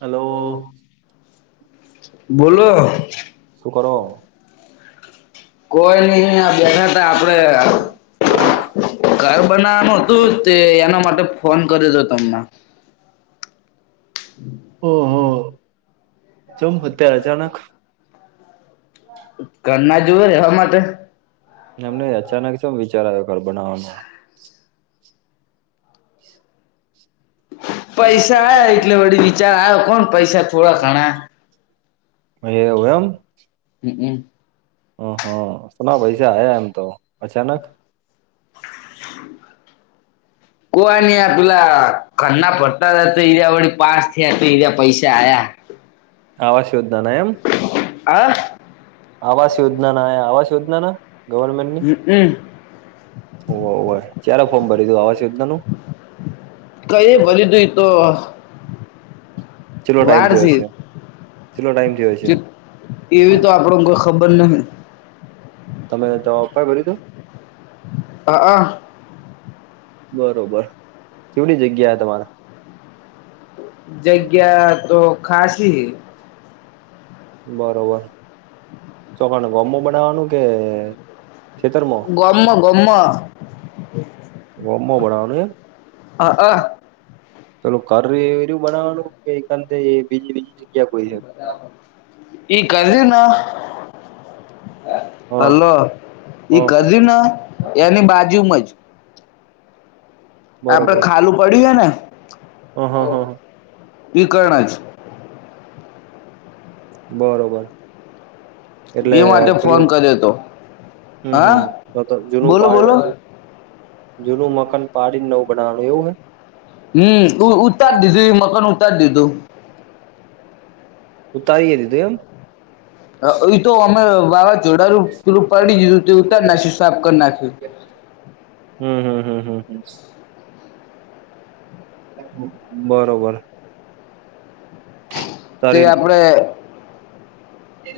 Hello બોલો શું કરો કોઈ નઈ આ બેઠાતા આપડે ઘર બનાવાનું હતું તે એના માટે ફોન કર્યો હતો તમને ઓહ જોમ હત્યા અચાનક કરના જુએ રહેવા માટે એમને અચાનક છે વિચાર્યો ઘર બનાવવાનું [unintelligible] પૈસા આ એટલે વળ વિચાર આવ્યો કોણ પૈસા થોડા ઘણા એવુ એમ હમમ હમ હમ સુના પૈસા આયા એમ તો અચાનક [unintelligible] કો નહ આ પેલા ખરના ફરતા હતા તો ઈરા વળી પાસ થયા તો ઈ પૈસા આયા આવાસ યોજના ના એમ [inaudible] આવાસ યોજના ના આવાસ યોજના ના ગવર્મેન્ટની હ હમ ઓ હોય ક્યારે ફોર્મ ભરી દું આવાસ યોજના નું કઈ ભરી ઈ તો છેલ્લો ટાઈમ વાર જે હો છે છેલ્લો ટાઈમ થયો છે એવી તો આપણ કોઈ ખબર નહીં. તમે [unintelligible] ભર્યું તું હ હ બરોબર કેવડી જગ્યા તમાર જગ્યા તો ખાસી બરોબર તો કોણ [unintelligible] બનાવાનું કે ખેતરમાં ગોમ ગોમ ગોમમો બનાવાનું એમ હ હ પેલુ [unintelligible] બનાવાનું કે [unintelligible] બીજ બીજી ક્યા કોઈ એ [unintelligible] હા હલો હા એ [unintelligible] ના એની બાજુમાં જ આપડે ખાલું પડ્યું હ ને ઓ હો હો [unintelligible] બરોબર એટલે એ માટે ફોન પેલું કર્યો તો હમ હા હમ તો જૂનું બોલો પાડે બોલો જુનું મકાન પાડી નવુ બનાવાનું એવું હ હમ ઉતારી દીધું એ મકાન ઉતારી દીધું. ઉતારીએ દીધું એમ એ તો અમે વાવાઝડાડું પેલું પડી દીધું તે ઉતાર નાખી સાફ કરી નાખી. હમ હમ હમ હમ હમ. બરોબર. તે તારી આપણે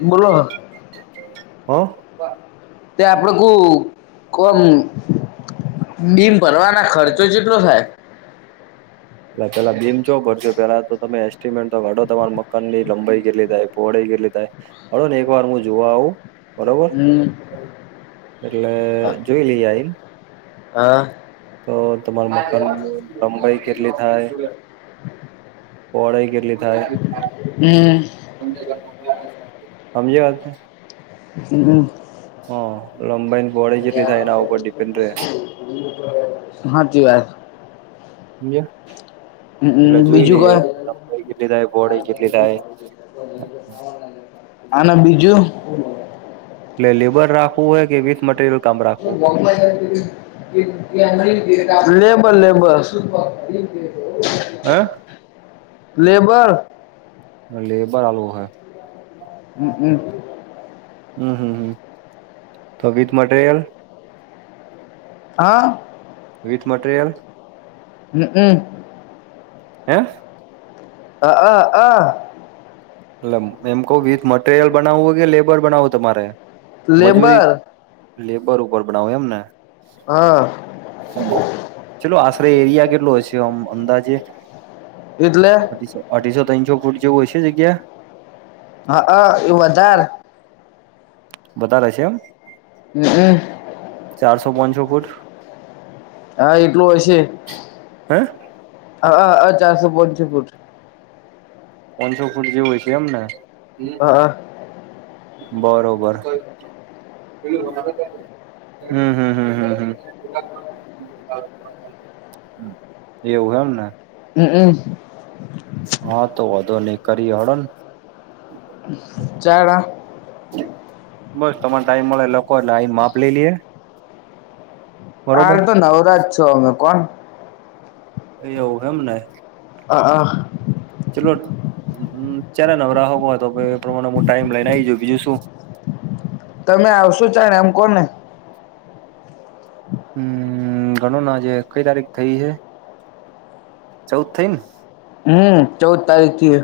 બોલો હ તે આપડે કોમ બિમ ભરવાના ખર્ચો કેટલો થાય. એટલે પેલા બીમ જો ભરજો પેલા તો તમે એસ્ટિમેટ તો કાઢો તમારા મકાન ની લંબાઈ કેટલી થાય પહોળાઈ કેટલી થાય. હો ને એક વાર હું જોવા આવું. બરોબર હમ એટલે જોઈ લઈએ આઈન હા. તો તમારું મકાન લંબાઈ કેટલી થાય. [inaudible] પોળાઈ કેટલી થાય હમ સમજી વાત. હમ્મ. હા લંબાાઈને પહોળાઈ કેટલી થાય એના ઉપર ડીપેન્ડ રે. હાચી વાત. જ એટલે હમ જોઈ લઈએ બીજું લંબાઈ કેટલી થાય પહોળાઈ કેટલી થાય. અને બીજું એટલે લેબર રાખવું હોય કે વથ material Bombay air ticket labour labour. Labour હ લેબર આું હે. હમ્મ હમ્મ. હમ હમ હમ તો વિથ મટરિયલ. હા. With material. હમ્મ હમ્મ. હે. અ હ હ. એટલે એમ કહુ વિથ મટેરિયલ બનાવવું હોય કે લેબર બનાવવું તમારે મજૂરી. લેબર લેબર ઉપર બનાવો એમને. હા. ચલો આશરે એરિયા કેટલો હશે આમ અંદાજે. એટલે. અઢીસો તનસો ફૂટ જેવું હશે જગ્યા. હા આ ઇ વધાર વધારે છે એમ હ હ. ચારસો પાનસો ફૂટ. હા એટલું હશે. હા. હ હ ચારસો પાનસો ફુટ. પાનસો ફૂટ જેવું હશે એમને. હા બરોબર. હમ હમ હમ હમ હમ એવું એમ ને હમ હમ હા તો વધો નહી કરી હળો ને ચાર બસ તમારે ટાઈમ મળે લોકો લા‌ઈ ને માપ લઈ લિએ. હાલ તો નવરા છો અમે પણ એવું એમને હ હ ચલો ચારે નવરાહ હો એ પ્રમાણે હ ટાઈમ લઈને આવી જાઉ બીજું શું તમે આવશો ચા ને એમ કો ને હમ ઘણો નાજ કઈ તારીખ થઇ એ ચૌઉદ થ‌ઈ ને હમ ચૌદ તારીખ થી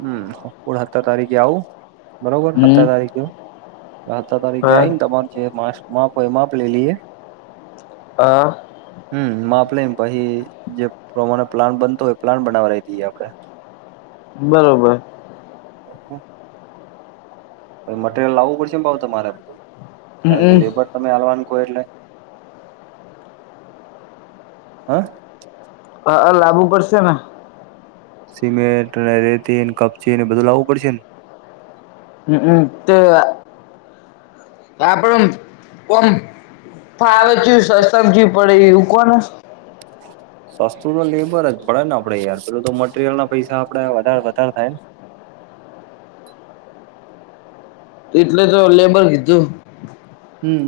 હું હત્તર તારીખે આવું બરોબર હત્તર હમ તારીખે. હતર તારીકેે હા આઈને તમારું જે મા માપ હોય માપ લઈ લઈએ હા હમ માપ લે‌ઈ પછી જે પ્રમાણે પ્લાન બનતો હોય પ્લાન બનાવાએ જ‌ઈએ આપડે બરોબર હમ મટરિયલ લાવવું પડશે પણ તમારે કારણ કે હમ લેબર તમે આલવાનું કો એટલે હા હા લાગુ પડશે ને સિમેન્ટ અને રેતીન કપચીને બધું લાવવું પડશે ને. હું કુ તો આપડુ કામ ફાવચું સમજવી પડે એવું કોને. [inaudible] સસ્તું તો લેબર જ પડે ને આપડે યાર, પેલું તો મટીરિયલ ના પૈસા આપડે વધારે વધારે થાય ને? એટલે તો લેબર કીધું. હમ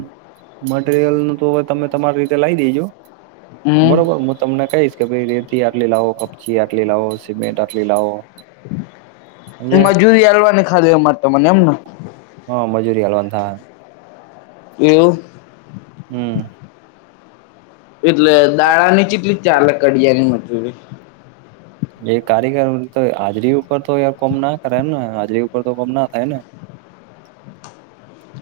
મટીરિયલ નું તો હવે તમે તમારી રીતે લાઈ દેજો. બરોબર હમ હું તમને કહીશ. કે ભાઈ રેતી આટલી લાવો કપચી આટલી લાવો સિમેન્ટ આટલી લાવો. સમજ્યા મજૂરી આલવાને ખાલી અમારે તમને એમને હા મજૂરી અલવાંત એવું હમ એટલે દાડઆની કેટલી ચાલે કડિયાની મજૂરી? એ કારીગર તો હાજરી ઉપર તો યાર કોમ ના કરે ને હાજરી ઉપર તો કોમ ના થાય ને.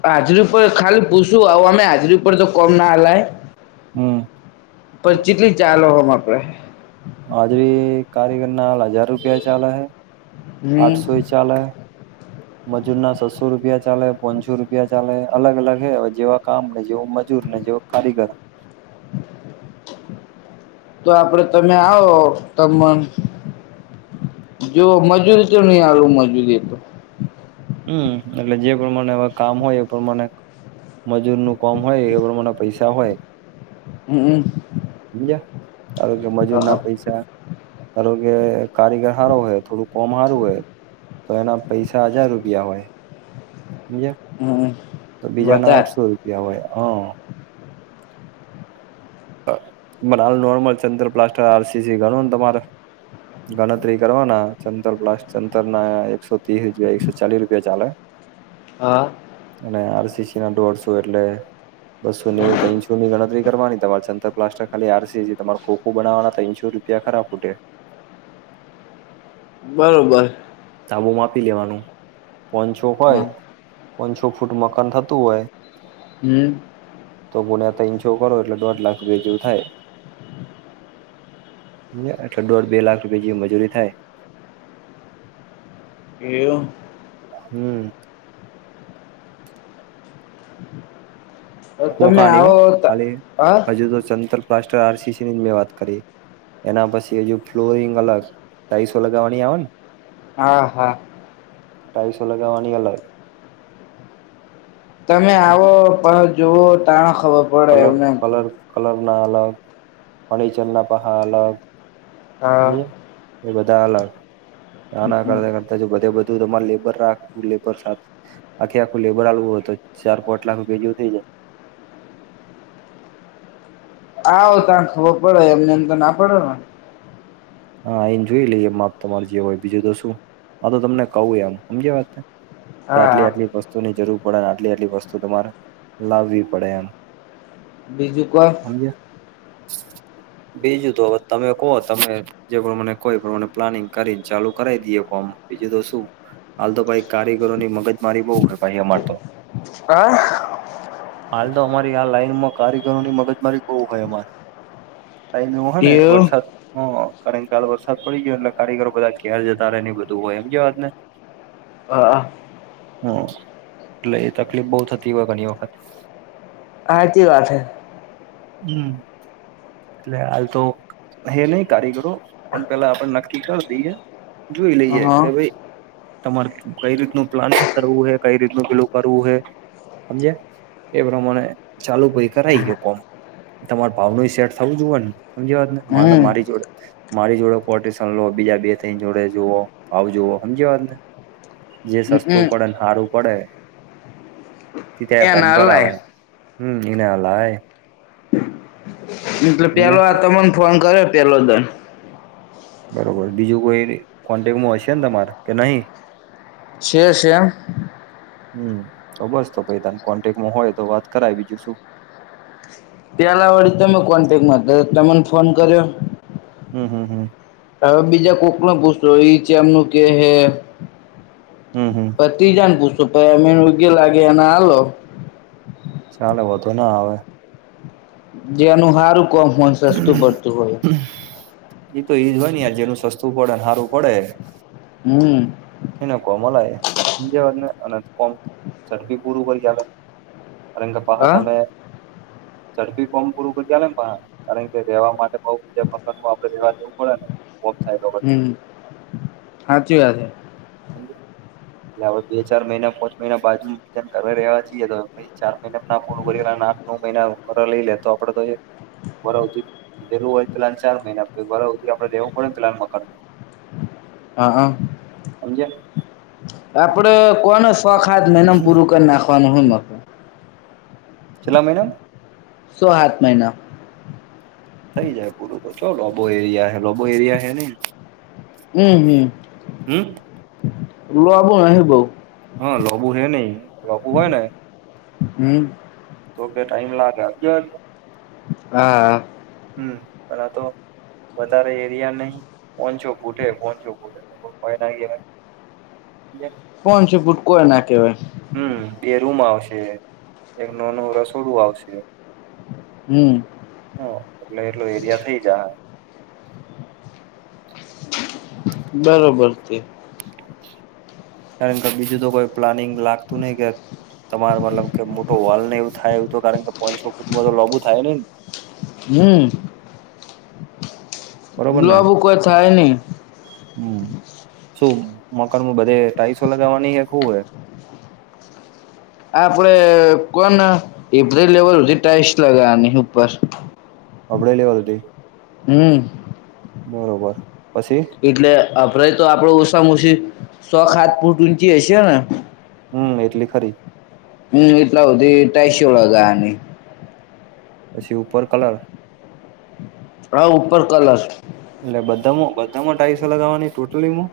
હાજરી ઉપર ખાલી પૂછું આવ અમે હાજરી ઉપર તો કોમ ના આલાય. હમ્મ. પણ ચીટલી ચાલો આમ આપડે? આજે કારીગરના હજાર રૂપિયા ચાલે હૈ, હમ આઠસો ચાલે હૈ. મજૂર ના છસો રૂપિયા ચાલે, પોનસો રૂપિયા ચાલે અલગ અલગ હે હવે જેવા કામ ને જોવું મજૂર. કારીગર. તો આપડે તમે આવો, તમણ. જો મજૂરી તો નહી આલું મજૂરી તો. હમ્મ, એટલે જે પ્રમાણે આવા કામ હોય એ પ્રમાણે. મજૂર નું કોમ હોય એ પ્રમાણે પૈસા હોય. હમ્મ. સમજયા? ધારો કે મજૂર ના પૈસા ધારો કે કારીગર હારો હોય થોડું કોમ સારું હોય તો એના પૈસા હજાર રૂપિયા હોય. હમ હમજા બીજાના વધાર આઠસો રૂપિયા હોય, હા. માલ નોર્મલ ચંદ્ર પ્લાસ્ટર આર સી સી ગણું ને તમારે? ગણતરી કરવાના ચંતર બ્લાસ્ટ ચંતર ના એકસો ત્રીસ એકસો ચાલીસ રૂપિયા ચાલે. હા. અને આર સી સી ના દોઢસો એટલે બસો નેવું તો ઈંસો ની ગણતરી કરવાની તમારે. ચનતર પ્લાસ્ટર ખાલી આરસી તમારે ખોખો બનાવાના તોસો રૂપિયા ખરાબ ઉઠે. બરોબર. ધાબુ માપી લેવાનું, પોં છોક હા હોય, પોન છો ફૂટ મકાન થતું હોય હમ્મ. સો ગુના ત્રણસો કરો એટલે દોઢ લાખ રૂપે જેવું થાય. એટલે દોઢ બે લાખ રૂપિયા જેવી મજૂરી થાય. એમ? હમ્મ. તમે ખોખાની હો આવો ખાલી હા હજુ તો ચનતર, પ્લાસ્ટર, આર સી સી ની મેં વાત કરી. એના પછી હજુ ફ્લોરિંગ અલગ, ટાઈલ્સો લગાવવાની આવે ને? હા હા. ટાઈસો લગવાની અલગ. તમે આવો પણ જોવો તા ખબ કલર, કલર, કલર ના અલગ ફણીચર ના પાહા અલગ. હા [unintelligible] એ બધા અલગ નાના કરતા કર બધે બધું તમારે લેબર રાખું લેબર સાથ. આખી આખું લેબર આલવું હોય તો ચાર પાટ લાખપેજું થઈ જાય. આવ તા ખબર પડે એમને એમ તો ના પડે ને. હા, એન જોઈ લઈએ માપ તમારે જે હોય બીજું તો શું આ તો તમને કહું આમ, સમજા વાત? કે આટલી હા આટલી વસ્તુની જરૂર પડે આટલી આટલી વસ્તુ તમારે લાવવી પડે એમ બીજું ક સમજ બીજું તો તમે કો તમે જે પ્રમાણે કો ઈ પમને પ્લાનિંગ કરીને ચાલુ કરાવ દઈએ કોમ બીજું તો શું હાલ તો ભાઈ કારીગરોની મગજ મારી બવ ઘટે અમાર તો. હા હાલ તો અમારી આ લાઈનમાં કારીગરો ની મગજ મારી કેવું હોય અમાર. એવું હે ને એવું વરસાદમાં કારણ કે ચાલ વરસાદ પડી ગયો એટલે કારીગરો બધા ઘેર જતા રહે ને એ બધું હોય એમ કે વાત ને. હા. હમ એટલે એ તકલીફ બહુ થતી હોય ઘણી વખત આચી વાત છે હમ એટલે હાલ તો હે નહ કારીગરો પણ પેલા આપણે નક્કી કરી દઈએ જોઈ લઈએ કે હા ભાઈ તમારે કઈ રીતનું પ્લાનિંગ કરવું હે કઈ રીતનું પેલું કરવું હે સમજ એ પ્રમાણે ચાલુ ભાઈ કરાઈ ગયો કોમ તમાર ભાવ ન સેટ થવું જોવ ને સમજ વાત ને મા હમ મારી જોડે મારી જોડે કોટેશન લો બીજા બે થઈ જોડે જુઓ આવ જોુઓ સમજી વાત ને જે સસ્તું હમ પડે સારું પડે તે ત્યા કોમ એના અલાય કરાવે હમ ને અલા એટલે પેલો સમજ્યા આ તમને ફોન કર્યો પેલો દં બરોબર બીજું કોઈ કોન્ટેકમાં હશે ને તમારા કે નહી છે છે હમ તો બસ તો પ તને કોન્ટેકમાં હોય તો વાત કરાય બીજું શું ત્યા લ વડી તમે કોન્ટેક ન કર્યો તને ફોન કર્યો હમ હમ હમ હવે બીજા કોક ન પૂછતો એ છે એમનું કે હે હમ હમ પછ ત્રીજાને પૂછો પ એમે યોગ્ય લાગે એને આલો ચાલે વધુ ના આવે જે નુ હારૂ એતો એજ હોય ને જેનું સસ્તું પડે સારું પડે હમ એ કોમલા ને અને કો ડી પૂરું કરી ચલે રંગપા હા તમે ઝડપી કોમ પૂરું પ્યાને પણ કારણ કે રેવા માટે બઉ બીજામાં આપેવા જવું પડે ને થાય હમ સાાચી વાત છે. એટ હ બે ચાર મહિના પાંચ મહિના બાજુજન કરવા રહ્યા છીએ તો ચાર મહિના ના પૂરું ભલા આઠ નવ મહિના વ લઈ લે તો આપડે તો એ પેરું હોય પલાન ચાર મહિના પ બધ આપેવું પડને પલાન મકાનમાં હા હા હમજ્યા આપડે કોનો શોખાથ મનમ પૂરું કરી નાખવાનું હોય કેટલા મહીના સો સાત મહિના થઈ જાય પૂરું તો ચો લોબો એરિયા હે લોબો એરિયા હે નહ હમ હમ હમ લોબો નહી બઉ હા લોબુ છેે નહ લોબુ હોય ને હમ. તો કે ટાઈમ લાગે. હા. હમ એ તો. વધારે એરિયા નહી કોચો ભૂટે કોચો ભૂટે કો ના કવાય જે કોણ છે ભૂટકો એ ના કહેવાય હમ બે રૂમ આવશે એક ન ન રસોડું આવશે હમ હ એટલું એટલું એરિયા થઇ જા હ બરોબર છે કારણ કે બીજું તો કોઈ પ્લાનિંગ લાગતું નહિ કે. તમારે મતલબ કે મોટો વલ ને એવું થાય એવું કારણ કે પોઈન્ટસો કુટુંમાં તો લોગુ થાય નનેને. હમ બરોબર ને બબુ કોઈ થાય નહ. હમ શું મકાનમાં બધે ટાઈસો લગાવવાની એ ખવું હોય આ આપડે કોન એ લેવલધી ટાઈસ લગાવવાની ઉપર. અભડેલી વા હતી. હમ. બરોબર પછી. એટલે અરે તો આપડ ઓછાામ ઓછી સોખાત ફૂટ ઊંચી હશે ને. હમ એટલી ખરી. હમ એટલા હોતી તઈ શ ઓળ ગા અને. પછી ઉપર કલર. હા ઉપર કલસ. એટલે બધામાં બધામાંઢાઈસો લગાવવાની ટોટલીમાં.